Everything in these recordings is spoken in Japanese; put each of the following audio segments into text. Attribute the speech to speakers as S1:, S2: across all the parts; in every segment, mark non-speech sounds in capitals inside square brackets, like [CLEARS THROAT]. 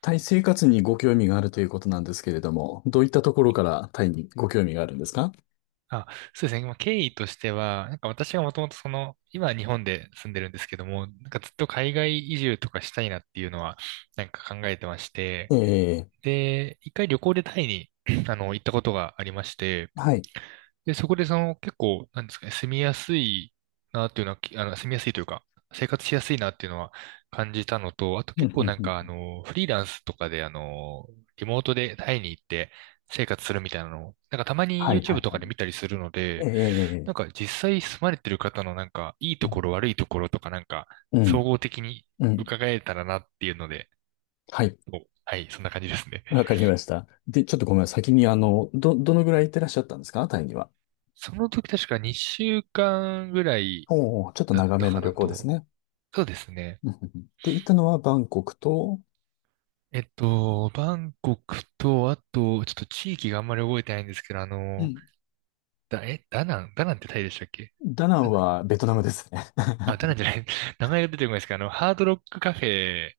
S1: タイ生活にご興味があるということなんですけれども、どういったところからタイにご興味があるんですか？
S2: あ、そうですね。まあ、経緯としては、私がもともと今は日本で住んでるんですけども、ずっと海外移住とかしたいなっていうのは、考えてまして、
S1: ええ、
S2: で、一回旅行でタイに [CLEARS THROAT] 行ったことがありまして、
S1: はい。
S2: で、そこで結構、なんですかね、住みやすいなっていうのは、きあの、住みやすいというか、生活しやすいなっていうのは感じたのと、あと
S1: う
S2: 結
S1: ん
S2: 構
S1: うん
S2: なん
S1: う
S2: かあ
S1: ん。
S2: の、フリーランスとかで、リモートでタイに行って生活するみたいなのを、たまに
S1: はい、は
S2: YouTube
S1: い、
S2: と
S1: は
S2: か
S1: い。
S2: で見たりするの
S1: え
S2: で、
S1: え、
S2: 実際住まれてる方のいいと
S1: う
S2: ころ悪いところとか総
S1: ん、
S2: 合的に
S1: うん。
S2: 伺えたらなっていうので、
S1: はい。
S2: はい、そんな感じですね。
S1: わかりました。で、ちょっとごめん先に、あの、どのぐらい行ってらっしゃったんですかタイには。
S2: その時確か2週間ぐらい
S1: おお、ちょっと
S2: だっ
S1: 長
S2: た
S1: め
S2: か
S1: の
S2: な
S1: 旅行です
S2: と。
S1: ね。
S2: そうですね。
S1: うんうんうん。で、行ったのはバンコクと、
S2: えっと、バンコクと、あと、ちょっと地域があんまり覚えてないんですけど、
S1: うん。
S2: ダナン、ダナンってタイでしたっけ？
S1: ダナ
S2: ダ
S1: ン
S2: ナン、
S1: はベトナムですね。
S2: あ、ダナン
S1: [LAUGHS]
S2: じゃない、[LAUGHS] 名前が出てこないですけど、あの、ハードロックカフェ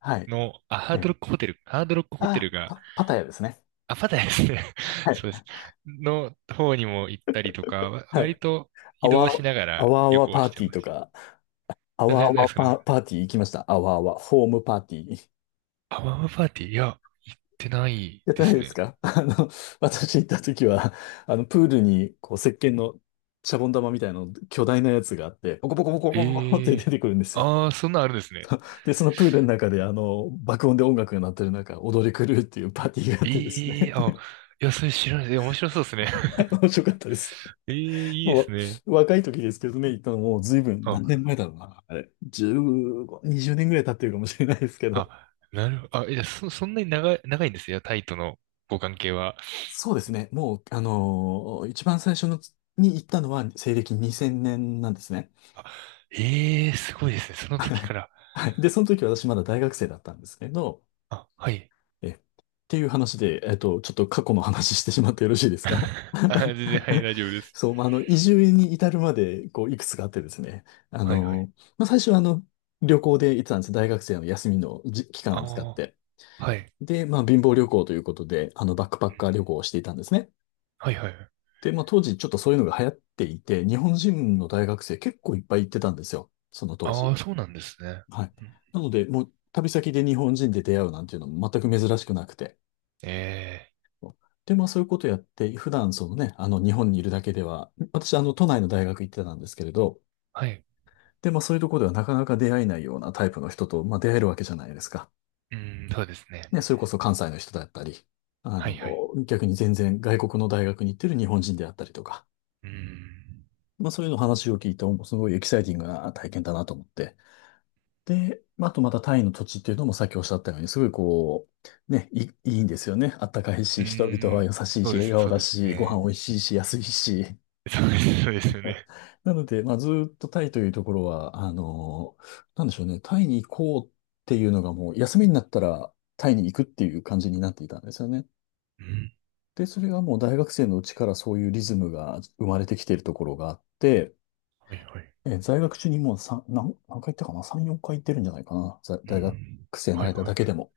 S1: はい。
S2: の、あ、
S1: [LAUGHS]
S2: ハー
S1: え
S2: ドロ
S1: え、
S2: ックホテル、ハードロックホテルが、
S1: パタヤですね。
S2: あ、パタヤですね。[LAUGHS]
S1: は
S2: そ
S1: い。
S2: うです。の方にも行ったりとか、
S1: は
S2: 割
S1: い、
S2: と
S1: あ
S2: 移
S1: わ、
S2: 動しなが
S1: あ
S2: ら
S1: わあ
S2: 旅
S1: わ
S2: 行
S1: パー
S2: して
S1: ティー
S2: ま
S1: と
S2: す。
S1: か、あわ
S2: な
S1: あ
S2: んで
S1: わ
S2: すかね。
S1: パーティー行きました。あわあわ、ホームパーティー。
S2: アワマパーティー、いや、行ってない
S1: やっ
S2: で
S1: てない
S2: す
S1: です
S2: ね。
S1: か？ [LAUGHS] あの、私行った時は、あの、プールに、こう、石鹸のシャボン玉みたいなの、巨大なやつがあって、ポコポコポコポコポコって
S2: え
S1: 出
S2: え
S1: て
S2: ー、
S1: くるんですよ。
S2: ああー、そんなんあるんですね。
S1: [LAUGHS] で、そのプールの中で、あの、爆音で音楽が鳴ってる中、踊り狂うっていうパーティーがあってです
S2: ええ
S1: ね。
S2: ー、あ、
S1: [LAUGHS]
S2: いや、それ知らない。え、面白そうですね。[LAUGHS]
S1: はい、面白かったです。
S2: ええー、いいで
S1: も
S2: すね。
S1: う、若い時ですけどね、行ったのもう随分、何
S2: あ、
S1: 年前だろうな。あれ、15、20年ぐらい経ってるかもしれないですけど。
S2: あ、なるほど。あ、いや、そんなに長い、長いんですよ、タイとのご関係は。
S1: そうですね。もう、一番最初のに行ったのは西暦2000年なんですね。
S2: あ、ええー、すごいですね。その時から。
S1: はい。で、その時私まだ大学生だったんですけど、
S2: あ、はい。
S1: っていう話で、ちょっと過去の話してしまってよろしいですか？
S2: [LAUGHS] あ、全
S1: [LAUGHS]
S2: 然、はい、大丈夫です。
S1: そう、まあ、あの、移住に至るまで、こう、いくつかあってですね。
S2: はい、はい。
S1: まあ、最初はあの、旅行で行ってたんです。大学生の休みの期間を使っ
S2: あ
S1: て。
S2: あ、はい。
S1: で、まあ、貧乏旅行ということで、あの、バックパ
S2: う
S1: ッ
S2: ん、
S1: カー旅行をしていたんですね。
S2: はい、はい。はい。
S1: で、まあ当時ちょっとそういうのが流行っていて、日本人の大学生結構いっぱい行ってたんですよ、その当
S2: あ
S1: 時。
S2: あ、そうなんですね。
S1: はい。
S2: うん。
S1: なので、もう旅先で日本人で出会うなんていうのも全く珍しくなくて。
S2: ええ、
S1: で、まあそういうことやって、普段そのね、あの日本にいるだけでは、私あの都内の大学行ってたんですけれど、
S2: はい。
S1: で、まあそういうところではなかなか出会えないようなタイプの人と、まあ出会えるわけじゃないですか。
S2: うん、そうですね。
S1: ね、それこそ関西の人だったり、あ
S2: はい、
S1: の、
S2: はい。
S1: 逆に全然外国の大学に行ってる日本人であったりとか。
S2: うん。
S1: まあそういうの話を聞いて、すごいエキサイティングな体験だなと思って。で、まああとまたタイの土地っていうのもさっきおっしゃったように、すごいこう、ね、いいんですよね。あったかい
S2: う
S1: し、[LAUGHS]
S2: ー
S1: 人々は
S2: ん。
S1: 優しい
S2: そう
S1: し、
S2: で
S1: 笑
S2: す、
S1: 顔
S2: そう
S1: だ
S2: です
S1: し、ご
S2: ね。
S1: 飯美味しいし、安いし。
S2: そうです、そうです
S1: [LAUGHS]
S2: よ
S1: あ
S2: ね。
S1: なので、まあずーっとタイというところは、なんでしょうね、タイに行こうっていうのがもう、休みになったらタイに行くっていう感じになっていたんですよね。
S2: うん。
S1: で、それがもう大学生のうちからそういうリズムが生まれてきているところがあって、
S2: はいはい。
S1: 在学中にもう3、何回行ったかな？ 3、4回行ってるんじゃないかな。
S2: う
S1: 大学
S2: ん。
S1: 生の
S2: はい
S1: 間
S2: は
S1: だけで
S2: い。
S1: も。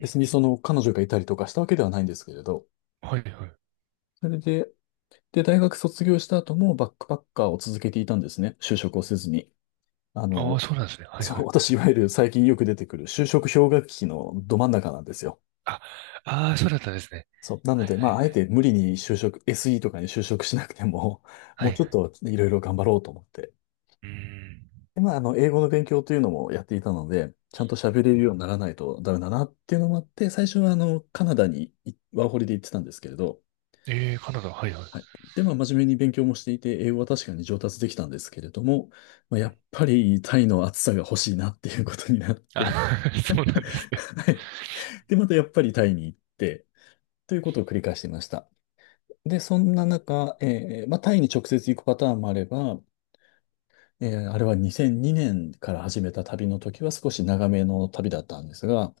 S1: 別にその彼女がいたりとかしたわけではないんですけれど、
S2: はいはい。
S1: それで、大学卒業した後もバックパッカーを続けていたんですね。就職をせずに。あ
S2: あ
S1: の、
S2: あ、そうなんですね。はい
S1: そ
S2: は
S1: う、
S2: い。
S1: 私、いわゆる最近よく出てくる就職氷河期のど真ん中なんですよ。
S2: あ、ああ、そうだったんですね。
S1: そう。なの
S2: はい
S1: で、
S2: は
S1: ま
S2: い
S1: あ、あ
S2: は
S1: え
S2: い。
S1: て無理に就職、SE とかに就職しなくても、[LAUGHS]
S2: は
S1: も
S2: い
S1: う
S2: は
S1: ちょっ
S2: い。
S1: といろいろ頑張ろうと思って。
S2: うん。
S1: で、まあ、あの、英語の勉強というのもやっていたので、ちゃんと喋れるようにならないとダメだなっていうのもあって、最初はあの、カナダにワーホリで行ってたんですけれど、
S2: ええ、カナダ、はいはい。
S1: はい。で、まあ、真面目に勉強もしていて、英語は確かに上達できたんですけれども、まあ、やっぱりタイの暑さが欲しいなっていうことになって、
S2: あ、[LAUGHS] そうなんですね。
S1: はい。で、またやっぱりタイに行って、ということを繰り返していました。で、そんな中、まあ、タイに直接行くパターンもあれば、あれは2002年から始めた旅の時は少し長めの旅だったんですが、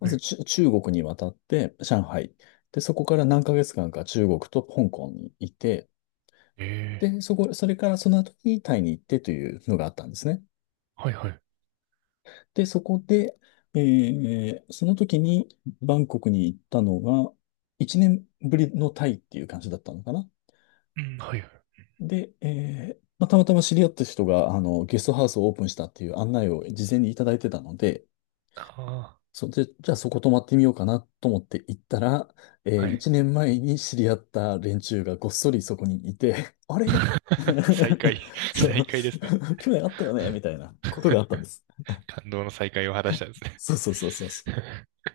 S1: ま
S2: は
S1: ず
S2: い。
S1: 中国に渡って、上海。で、そこから何ヶ月間か中国と香港にいて、
S2: ええ、
S1: で、それからその後にタイに行ってというのがあったんですね。
S2: はいはい。
S1: で、そこで、その時にバンコクに行ったのが、1年ぶりのタイっていう感じだったのかな。
S2: うん、はいはい。
S1: で、まあ、たまたま知り合った人が、あの、ゲストハウスをオープンしたっていう案内を事前にいただいてたので、
S2: あ
S1: それで、じゃあそこ泊まってみようかなと思って行ったら、
S2: あ、はい。
S1: 1年前に知り合った連中がごっそりそこにいて、[LAUGHS] あれ？
S2: [LAUGHS] 再会、
S1: [LAUGHS] そ
S2: 再
S1: う、
S2: 会ですね。
S1: [LAUGHS] 去年あったよねみたいなことがあったんです。
S2: 感動の再会を果たしたんですね。
S1: そうそうそうそうそう。
S2: [LAUGHS]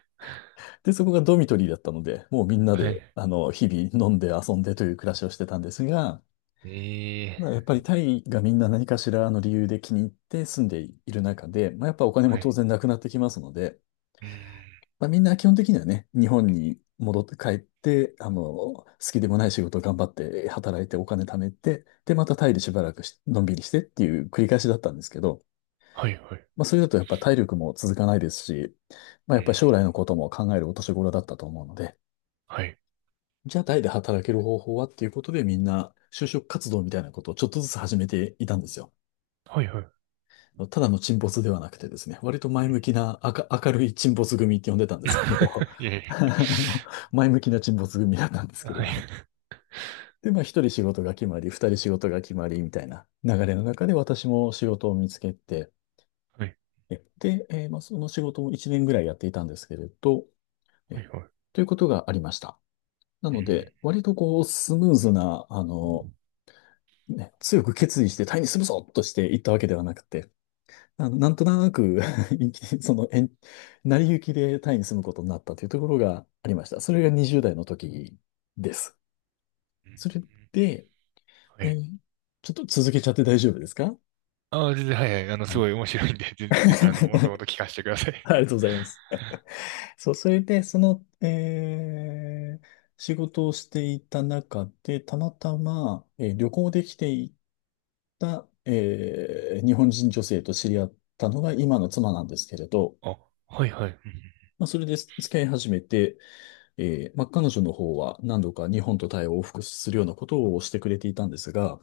S1: で、そこがドミトリーだったので、もうみんな
S2: は
S1: で、
S2: い。
S1: あの、日々飲んで遊んでという暮らしをしてたんですが、
S2: ええ、
S1: まあ、やっぱりタイがみんな何かしらの理由で気に入って住んでいる中で、まあ、やっぱお金も
S2: は
S1: 当
S2: い。
S1: 然なくなってきますので、
S2: うん。
S1: まあ、みんな基本的にはね、日本に戻って帰って、あの、好きでもない仕事を頑張って働いてお金貯めて、で、またタイでしばらくしのんびりしてっていう繰り返しだったんですけど、
S2: はいはい。
S1: まあ、それだとやっぱ体力も続かないですし、まあ、
S2: う
S1: やっぱり
S2: ん。
S1: 将来のことも考えるお年頃だったと思うので、
S2: はい。
S1: じゃあタイで働ける方法はっていうことでみんな就職活動みたいなことをちょっとずつ始めていたんですよ。
S2: はいはい。
S1: ただの沈没ではなくてですね、割と前
S2: う
S1: 向
S2: ん。
S1: きな、明るい沈没組って呼んでたんですけど、
S2: [LAUGHS] いやい
S1: [LAUGHS] あの前向きな沈没組だったんです
S2: や。
S1: けれ
S2: はい
S1: ど。で、まあ一人仕事が決まり、二人仕事が決まりみたいな流れの中で私も仕事を見つけて、
S2: はい。
S1: で、まあ、その仕事を一年ぐらいやっていたんですけれど、
S2: は
S1: え
S2: いはい。
S1: ということがありました。な
S2: う
S1: の
S2: ん。
S1: で、割とこう、スムーズな、あの、ね、強く決意してタイにするぞとしていったわけではなくて、あの、なんとなく [LAUGHS] 延期その、延成り行きでタイに住むことになったというところがありました。それが20代の時です。
S2: うん、
S1: それで、
S2: は
S1: え
S2: い。
S1: ーちょっと続けちゃって大丈夫ですか？
S2: ああ、全然、はいはい。あの、す
S1: はい。
S2: ごい面白いんで、全然、あの、もともと
S1: [LAUGHS]
S2: 聞かせてください。
S1: ありがとうございます。そう、それで、その、えー仕事をしていた中で、たまたま、旅行で来ていた、日本人女性と知り合ったのが今の妻なんですけれど、
S2: [LAUGHS] あ、はいはい。うん、
S1: まあ、それで付き合い始めて、まあ、彼女の方は何度か日本とタイを往復するようなことをしてくれていたんですが、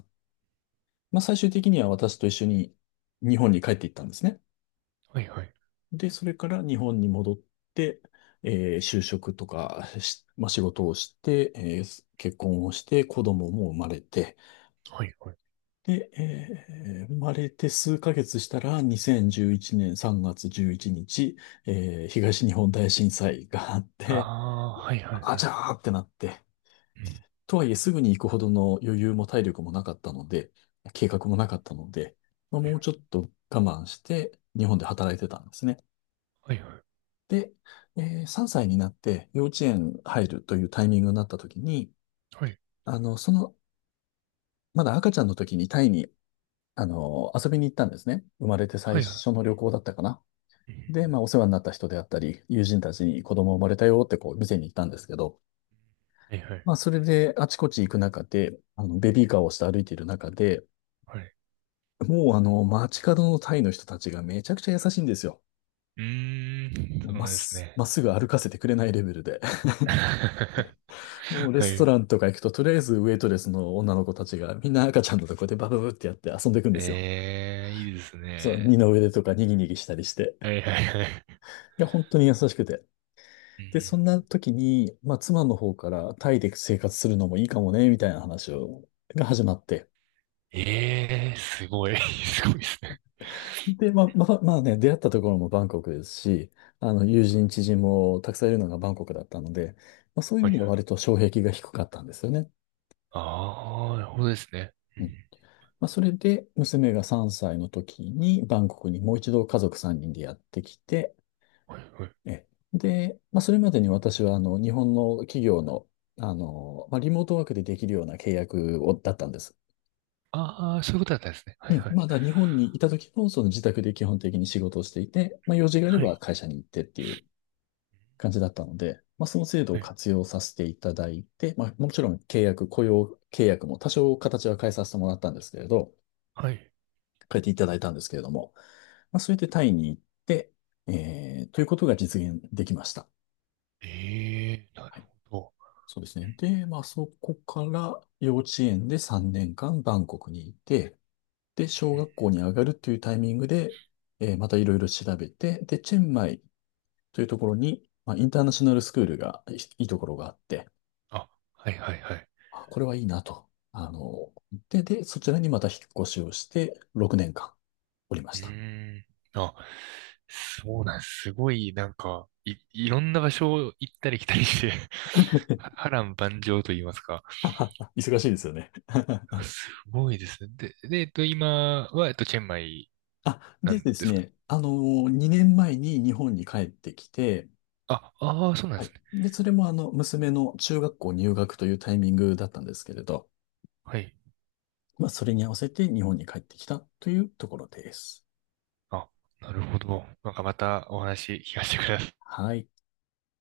S1: まあ、最終的には私と一緒に日本に帰っていったんですね。
S2: はいはい。
S1: で、それから日本に戻って、就職とかし、まあ、仕事をして、結婚をして、子供も生まれて、
S2: はいはい。
S1: で、生まれて数ヶ月したら、2011年3月11日、東日本大震災があって、
S2: ああ、はいはい
S1: あ
S2: は
S1: ちゃ
S2: い。
S1: ーってなって、
S2: うん、
S1: とはいえ、すぐに行くほどの余裕も体力もなかったので、計画もなかったので、まあ、
S2: はい
S1: もう
S2: はい。
S1: ちょっと我慢して、日本で働いてたんですね。
S2: はいはい。
S1: で、3歳になって幼稚園入るというタイミングになった時に、
S2: はい、
S1: あの、その、まだ赤ちゃんの時にタイに、遊びに行ったんですね。生まれて最初の旅行だったかな。
S2: う
S1: で、ま
S2: ん、
S1: あ、お世話になった人であったり、友人たちに子供生まれたよってこう、店に行ったんですけど、
S2: はい。はいはいはい、
S1: まあ、それであちこち行く中で、ベビーカーをして歩いている中で、
S2: ああ、はいはいはい、
S1: もうあの、街角のタイの人たちがめちゃくちゃ優しいんですよ。
S2: うん、はいはいはいはいはいはいはいはいはい、うーん、
S1: も
S2: そ
S1: う
S2: う
S1: まっ
S2: なんです
S1: す、
S2: ね。
S1: まっすぐ歩かせてくれないレベルで。
S2: [LAUGHS]
S1: [LAUGHS] もうレ
S2: は
S1: スト
S2: い。
S1: ランとか行くと、とりあえずウェイトレスの女の子たちがみんな赤ちゃんのとこでバブブってやって遊んでいくんですよ。
S2: ええ、いいです
S1: そう、二
S2: ね。
S1: の腕とかにぎにぎしたりして。
S2: はいはいはい。
S1: いや、本当に優しくて。
S2: うん。
S1: で、そんな時に、まあ、妻の方からタイで生活するのもいいかもね、みたいな話が始まって。
S2: ええー、すごい。[LAUGHS] すごいですね。
S1: で、まあね、出会ったところもバンコクですし、友人、知人もたくさんいるのがバンコクだったので、まあ、そういう
S2: は
S1: 意味で
S2: い
S1: は
S2: はい。
S1: 割と障壁が低かったんですよね。
S2: ああ、なるほどですね。う
S1: うん。
S2: ん、
S1: まあ、それで、娘が3歳の時にバンコクにもう一度家族3人でやってきて、
S2: はいはい。
S1: え、で、まあ、それまでに私は、日本の企業の、まあ、リモートワークでできるような契約を、だったんです。
S2: ああ、そういうことだったんですね。は
S1: う
S2: い
S1: ん。
S2: はい。
S1: まだ日本にいた時も、その自宅で基本的に仕事をしていて、まあ、用事があれ
S2: は
S1: ば
S2: い。
S1: 会社に行ってっていう感じだったので、まあ、その制度
S2: は
S1: を
S2: い。
S1: 活用させていただいて、まあ、もちろん契約、雇用契約も多少形は変えさせてもらったんですけれど、
S2: はい。
S1: 変えていただいたんですけれども、まあ、それでタイに行って、ということが実現できました。
S2: ええー、な
S1: は
S2: る
S1: い。
S2: ほど。
S1: そうですね。で、まあ、そこから幼稚園で3年間バンコクにいて、で、
S2: う
S1: 小
S2: ん、
S1: 学校に上がるというタイミングで、またいろいろ調べて、で、チェンマイというところに、まあ、インターナショナルスクールがいいところがあって、
S2: あ、はいはいはい。
S1: あ、これはいいなと。あの、で、で、そちらにまた引っ越しをして、6年間おりま
S2: う
S1: した。
S2: ーん。あ、そうなんです。すごい、なんか、いろんな場所を行ったり来たりして [LAUGHS] 波乱万丈と言いますか。
S1: [LAUGHS] 忙しいですよね。
S2: あ、
S1: [LAUGHS]
S2: すごいですね。で、で、えっと、今は、えっと、チェンマイ
S1: あ、
S2: な
S1: で
S2: ん
S1: で
S2: で
S1: す
S2: すか？
S1: ね、あの、2年前に日本に帰ってきて、
S2: あ、ああ、そうなん
S1: は
S2: で
S1: い。
S2: すね。
S1: で、それも娘の中学校入学というタイミングだったんですけれど、
S2: はい。
S1: まあ、それに合わせて日本に帰ってきたというところです。
S2: あ、なるほど。なんかまたお話聞かせてください。
S1: はい。